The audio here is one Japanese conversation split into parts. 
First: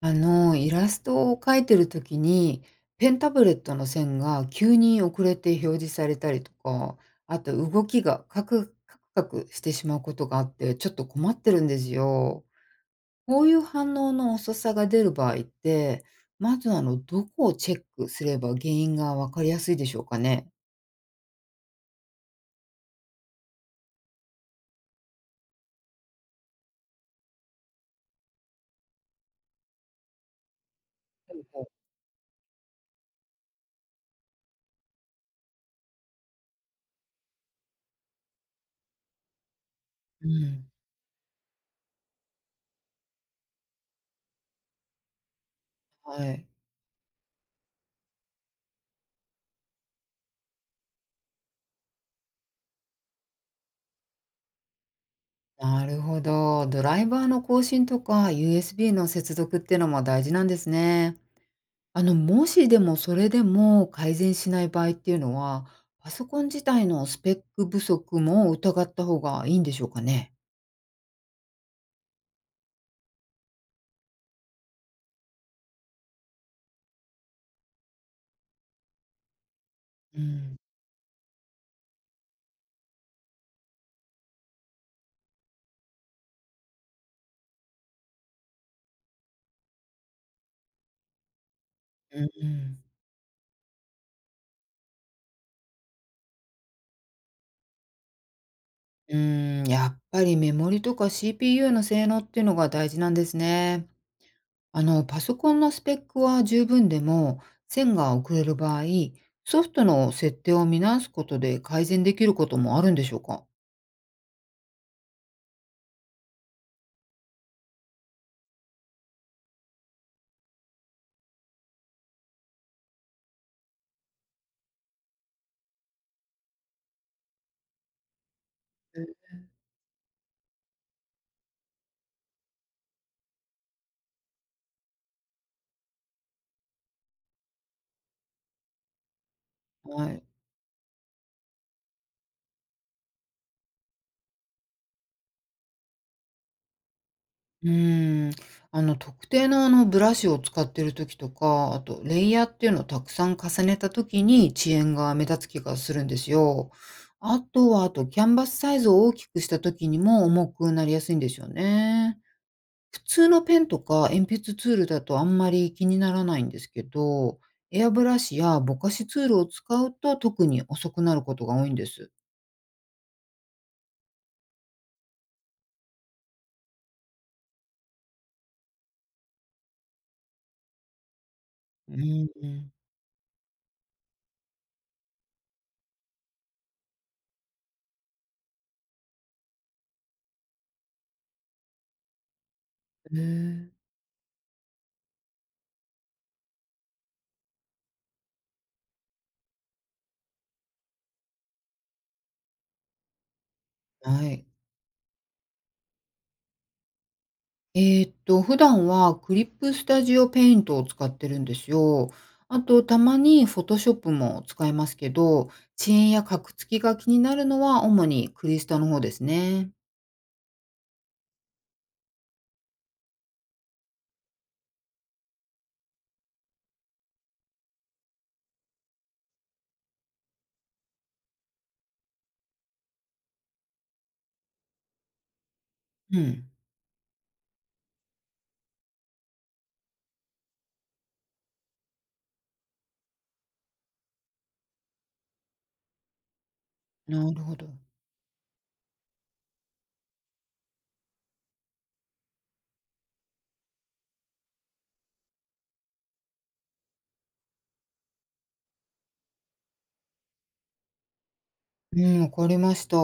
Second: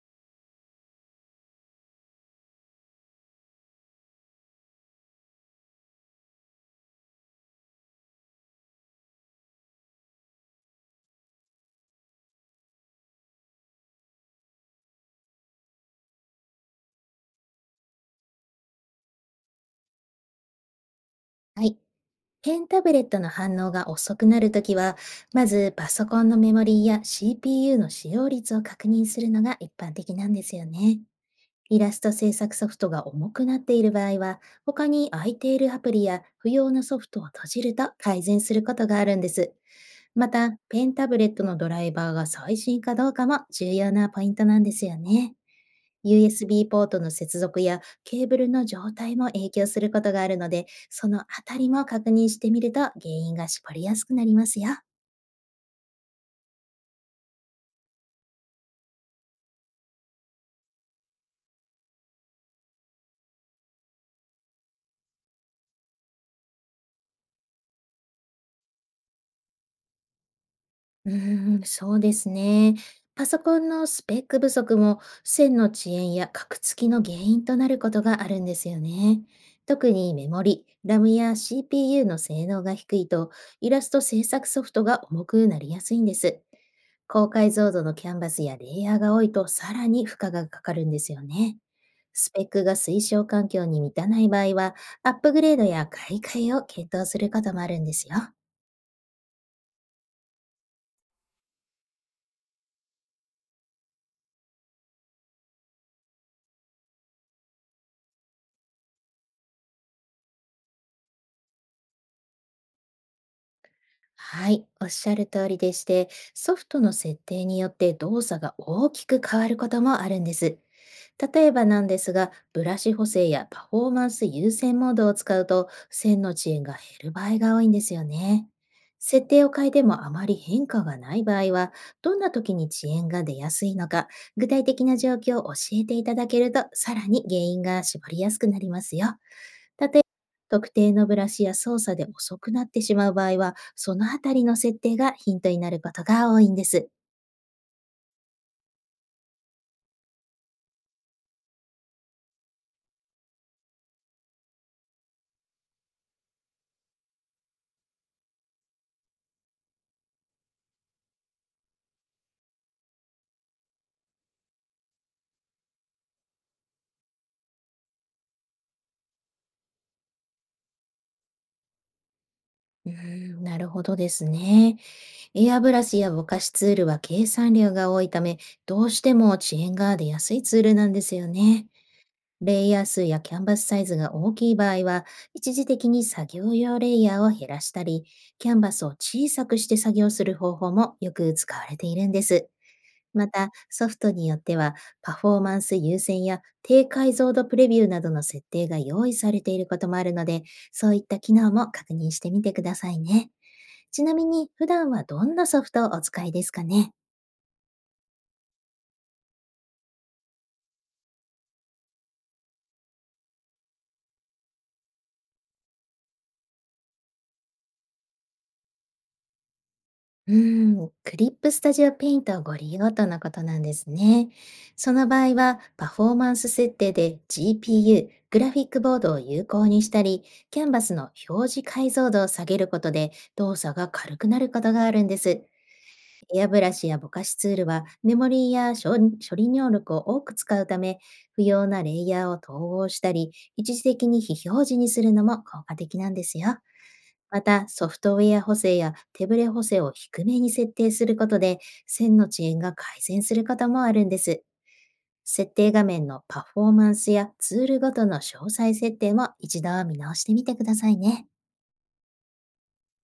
イラストを描いてる時に、ペンタブレットの線が急に遅れて表示されたりとか、あと動きがカクカクカクしてしまうことがあって、ちょっと困ってるんですよ。こういう反応の遅さが出る場合って、まずどこをチェックすれば原因がわかりやすいでしょうかね？はい。ペンタブレットの反応が遅くなるときは、まずパソコンのメモリーや CPU の使用率を確認するのが一般的なんですよね。イラスト制作ソフトが重くなっている場合は、他に空いているアプリや不要なソフトを閉じると改善することがあるんです。うまた、ん、ペンタブレットのドライバーが最新かどうかも重要なポイントなんですよね。はい。USB ポートの接続やケーブルの状態も影響することがあるので、そのあたりも確認してみると原因が絞りやすくなりますよ。なるほど。ドライバーの更新とか USB の接続っていうのも大事なんですね。あの、もしでもそれでも改善しない場合っていうのは、パソコン自体のスペック不足も疑った方がいいんでしょうかね？うーん、そうですね。パソコンのスペック不足も線の遅延やカクつきの原因となることがあるんですよね。特にうメモん、リ、RAM や CPU の性能が低いとイラスト制作ソフトが重くなりやすいんです。高解像度のキャンバスやレイヤーが多いとさらに負荷がかかるんですよね。うんスペうックがん。推奨環境に満たない場合はアップグレードや買い替えを検討することもあるんですよ。うーん、やっぱりメモリとか CPU の性能っていうのが大事なんですね。あの、パソコンのスペックは十分でも、線が遅れる場合、ソフトの設定を見直すことで改善できることもあるんでしょうか？はい、おっしゃる通りでして、ソフトの設定によって動作が大きく変わることもあるんです。例えばなんですが、ブラシ補正やパフォーマンス優先モードを使うと、線の遅延が減る場合が多いんですよね。設定を変えてもあまり変化がない場合は、どんな時に遅延が出やすいのか、具体的な状況を教えていただけると、さらに原因が絞りやすくなりますよ。たえばはい。特定のブラシや操作で遅くなってしまう場合は、そのあたりの設定がヒントになることが多いんです。うーん、特定のブラシを使ってる時とか、あとレイヤーっていうのをたくさん重ねた時に遅延が目立つ気がするんですよ。あとは、あとキャンバスサイズを大きくした時にも重くなりやすいんですよね。普通のペンとか鉛筆ツールだとあんまり気にならないんですけど、エアブラシやぼかしツールを使うと特に遅くなることが多いんです。うーん、なるほどですね。エアブラシやぼかしツールは計算量が多いため、どうしても遅延が出やすいツールなんですよね。うんレイんヤー数やキャンバスサイズが大きい場合は、一時的に作業用レイヤーを減らしたり、キャンバスを小さくして作業する方法もよく使われているんです。うまた、ん。へえ、ソフトによっては、パフォーマンス優先や低解像度プレビューなどの設定が用意されていることもあるので、そういった機能も確認してみてくださいね。ちなはみい。に、普段はどんなソフトをお使いですかね？え普段はクリップスタジオペイントを使ってるんですよ。あと、たまにフォトショップも使いますけど、遅延やカクつきが気になるのは主にクリスタの方ですね。うーん、クリップスタジオペイントをご利用とのことなんですね。その場合は、パフォーマンス設定で GPU、グラフィックボードを有効にしたり、キャンバスの表示解像度を下げることで動作が軽くなることがあるんです。うエん。アブラシやぼかしツールはメモリーや処理能力を多く使うため、不要なレイヤーを統合したり、一時的に非表示にするのも効果的なんですよ。なるまほた、ど。ソフトウェア補正や手ブレ補正を低めに設定することで、線の遅延が改善することもあるんです。設定画面のパフォーマンスやツールごとの詳細設定も一度見直してみてくださいね。うん、わかりました。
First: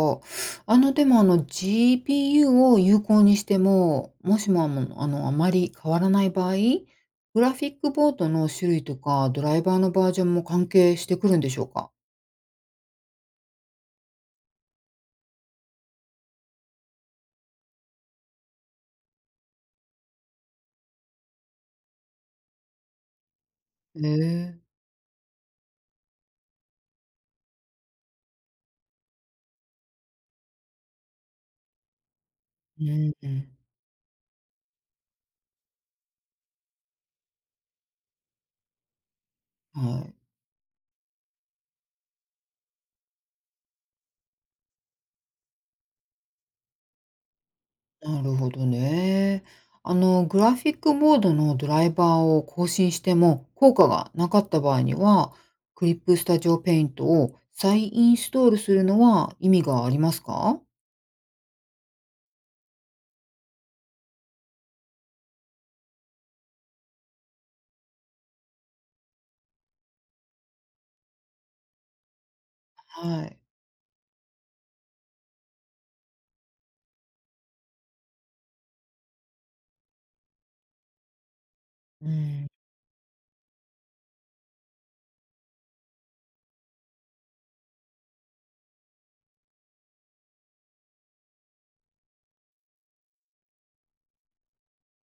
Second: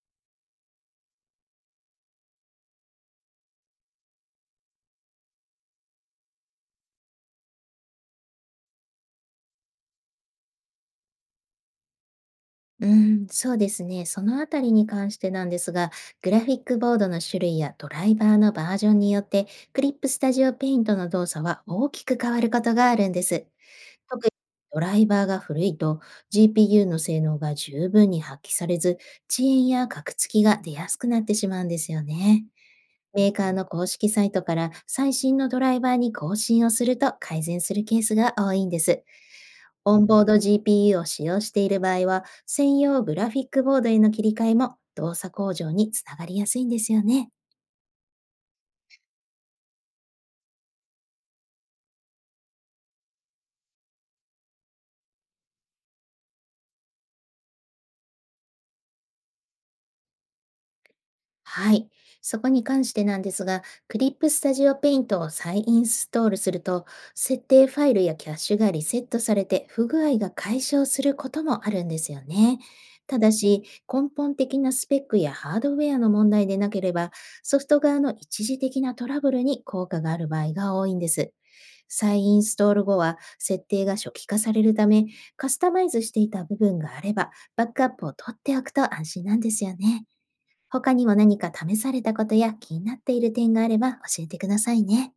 あの、でもGPU を有効にしても、もしもあまり変わらない場合、グラフィックボードの種類とかドライバーのバージョンも関係してくるんでしょうか？うん、そうですね。そのあたりに関してなんですが、グラフィックボードの種類やドライバーのバージョンによって、クリップスタジオペイントの動作は大きく変わることがあるんです。へ特にえ。ドライバーが古いと GPU の性能が十分に発揮されず、遅延やカクつきが出やすくなってしまうんですよね。うんうメーカーん。の公式サイトから最新のドライバーに更新をすると改善するケースが多いんです。オはンい。ボード GPU を使用している場合は、専用グラフィックボードへの切り替えも動作向上につながりやすいんですよね。なるほどね。あの、グラフィックボードのドライバーを更新しても効果がなかった場合には、クリップスタジオペイントを再インストールするのは意味がありますか。はい。そこに関してなんですが、クリップスタジオペイントを再インストールすると、設定ファイルやキャッシュがリセットされて不具合が解消することもあるんですよね。たはだい。し、根本的なスペックやハードウェアの問題でなければ、ソフト側の一時的なトラブルに効果がある場合が多いんです。う再インん。ストール後は設定が初期化されるため、カスタマイズしていた部分があれば、バックアップを取っておくと安心なんですよね。他にも何か試されたことや気になっている点があれば教えてくださいね。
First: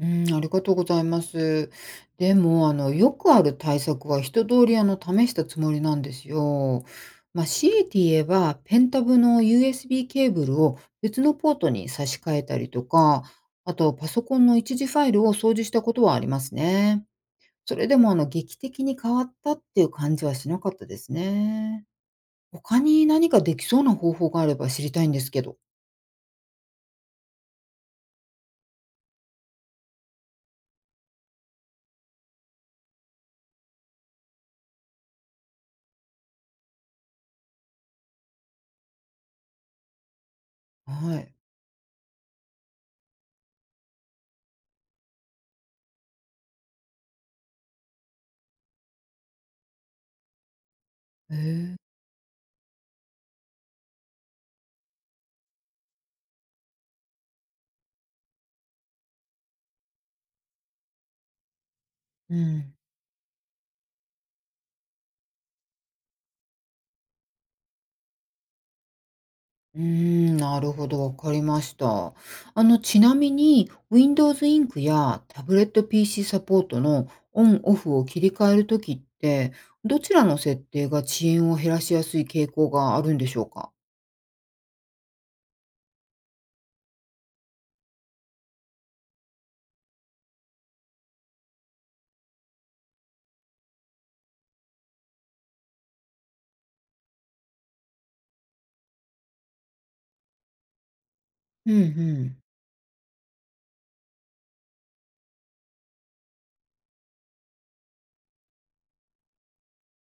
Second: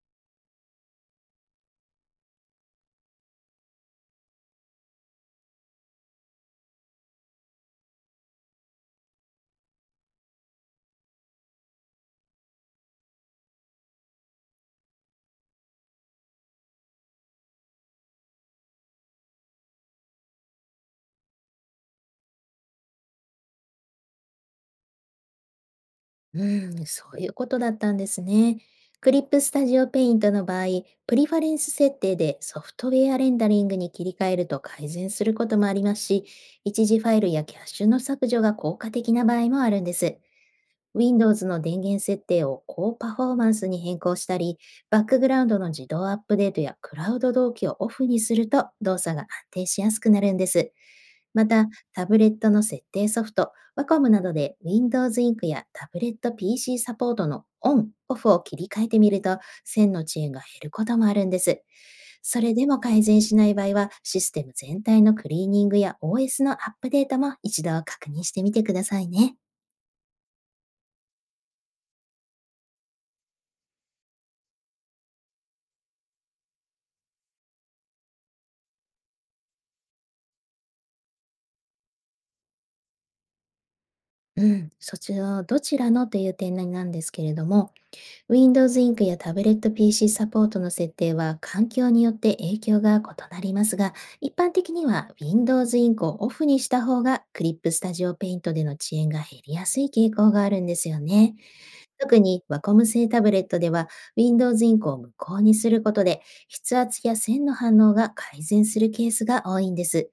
うん、ありがとうございます。でも、よくある対策は一通り、試したつもりなんですよ。まあ、強いて言えば、ペンタブの USB ケーブルを別のポートに差し替えたりとか、あと、パソコンの一時ファイルを掃除したことはありますね。それでも、劇的に変わったっていう感じはしなかったですね。他に何かできそうな方法があれば知りたいんですけど。うん、そういうことだったんですね。クリップスタジオペイントの場合、プリファレンス設定でソフトウェアレンダリングに切り替えると改善することもありますし、一時ファイルやキャッシュの削除が効果的な場合もあるんです。はい。Windows の電源設定を高パフォーマンスに変更したり、バックグラウンドの自動アップデートやクラウド同期をオフにすると動作が安定しやすくなるんです。へまた、え。タブレットの設定ソフト、Wacom などで Windows インクやタブレット PC サポートのオン、オフを切り替えてみると、線の遅延が減ることもあるんです。うそれでん。も改善しない場合は、システム全体のクリーニングや OS のアップデートも一度確認してみてくださいね。うーん、なるほど、わかりました。あの、ちなみに、Windows インクやタブレット PC サポートのオンオフを切り替えるときって、どちらの設定が遅延を減らしやすい傾向があるんでしょうか。うん、そちらどちらのという点なんですけれども、Windows インクやタブレット PC サポートの設定は環境によって影響が異なりますが、一般的には Windows インクをオフにした方が Clip Studio Paint での遅延が減りやすい傾向があるんですよね。うんう特ん、にワコム製タブレットでは Windows インクを無効にすることで筆圧や線の反応が改善するケースが多いんです。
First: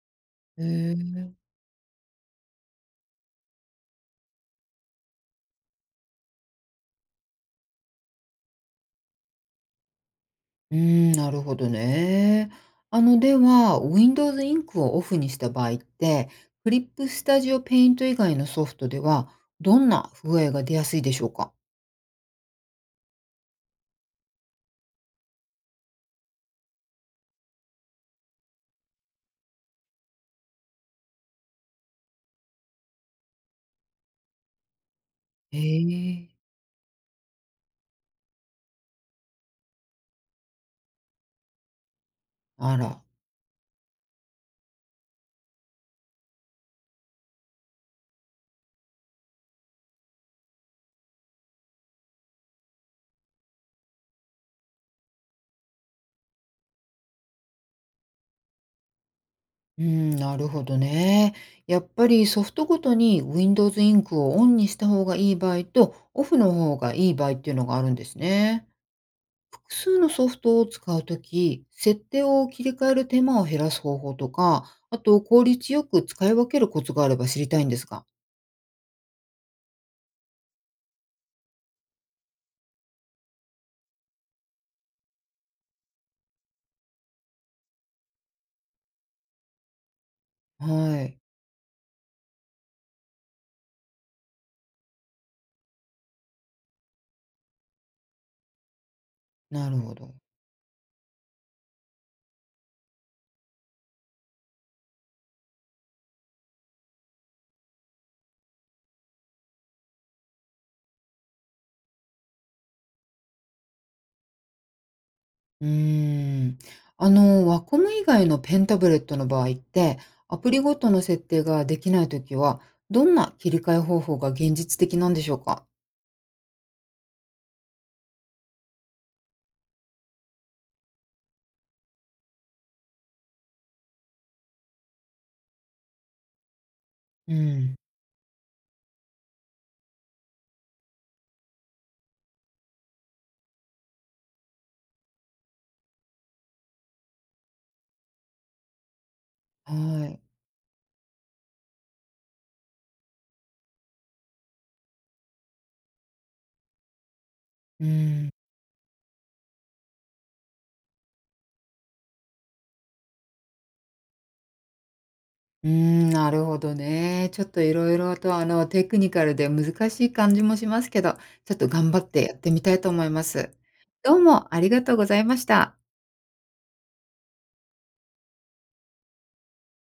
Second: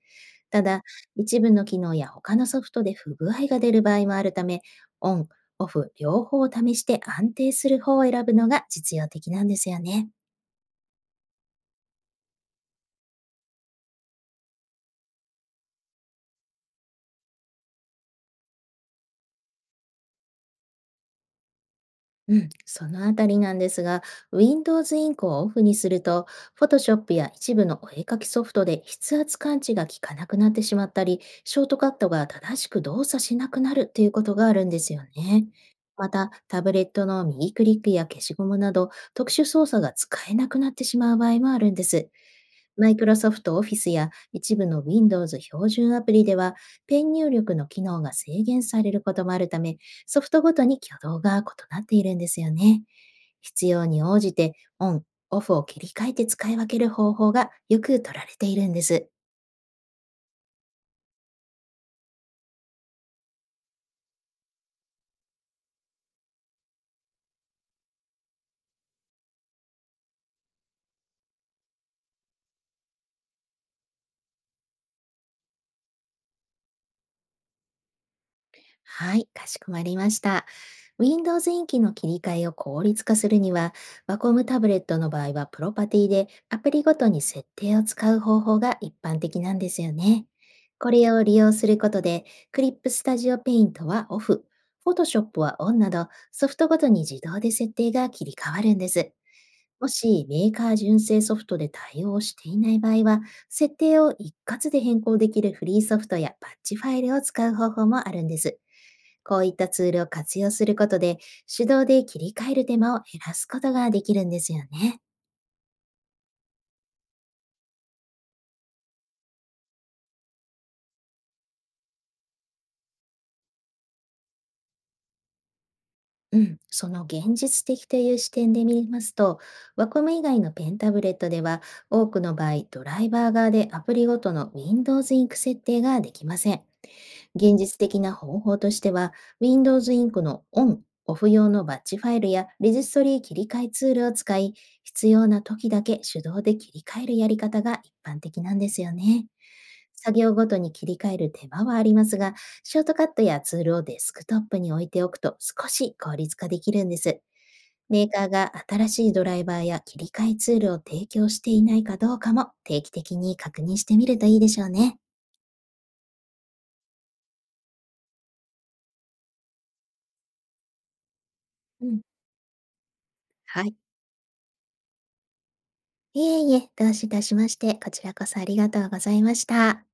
へただ、え、一部の機能や他のソフトで不具合が出る場合もあるため、オン、オフ両方を試して安定する方を選ぶのが実用的なんですよね。うーん、なるほどね。あの、では、Windows インクをオフにした場合って、クリップスタジオペイント以外のソフトでは、どんな不具合が出やすいでしょうか。うん、そのあたりなんですが、Windows インクをオフにすると、Photoshop や一部のお絵描きソフトで筆圧感知が効かなくなってしまったり、ショートカットが正しく動作しなくなるということがあるんですよね。へまえ、た、タブレットの右クリックや消しゴムなど、特殊操作が使えなくなってしまう場合もあるんです。あマイら。クロソフトオフィスや一部の Windows 標準アプリでは、ペン入力の機能が制限されることもあるため、ソフトごとに挙動が異なっているんですよね。必要に応じてオン、オフを切り替えて使い分ける方法がよく取られているんです。うーん、なるほどね。やっぱりソフトごとに Windows インクをオンにした方がいい場合と、オフの方がいい場合っていうのがあるんですね。複数のソフトを使うとき、設定を切り替える手間を減らす方法とか、あと効率よく使い分けるコツがあれば知りたいんですが。はい、かしこまりました。Windows インキの切り替えを効率化するには、ワコムタブレットの場合はプロパティでアプリごとに設定を使う方法が一般的なんですよね。こはれい。を利用することで、クリップスタジオペイントはオフ、Photoshop はオンなど、ソフトごとに自動で設定が切り替わるんです。なるもほど。しメーカー純正ソフトで対応していない場合は、設定を一括で変更できるフリーソフトやパッチファイルを使う方法もあるんです。こういったツールを活用することで、手動で切り替える手間を減らすことができるんですよね。うーん。あの、ワコム以外のペンタブレットの場合って、アプリごとの設定ができないときは、どんな切り替え方法が現実的なんでしょうか。うん、その現実的という視点で見ますと、ワコム以外のペンタブレットでは、多くの場合、ドライバー側でアプリごとの Windows インク設定ができません。う現ん。実的な方法としては、Windows インクのオン、オフ用のバッチファイルやレジストリ切り替えツールを使い、必要な時だけ手動で切り替えるやり方が一般的なんですよね。は作い。業ごとに切り替える手間はありますが、ショートカットやツールをデスクトップに置いておくと少し効率化できるんです。うメーカん。ーが新しいドライバーや切り替えツールを提供していないかどうかも定期的に確認してみるといいでしょうね。うーん、なるほどね。ちょっといろいろと、テクニカルで難しい感じもしますけど、ちょっとう頑張ん。ってやってみたいと思います。はい。どうもありがとうございました。いえいえ、どうしいたしまして、こちらこそありがとうございました。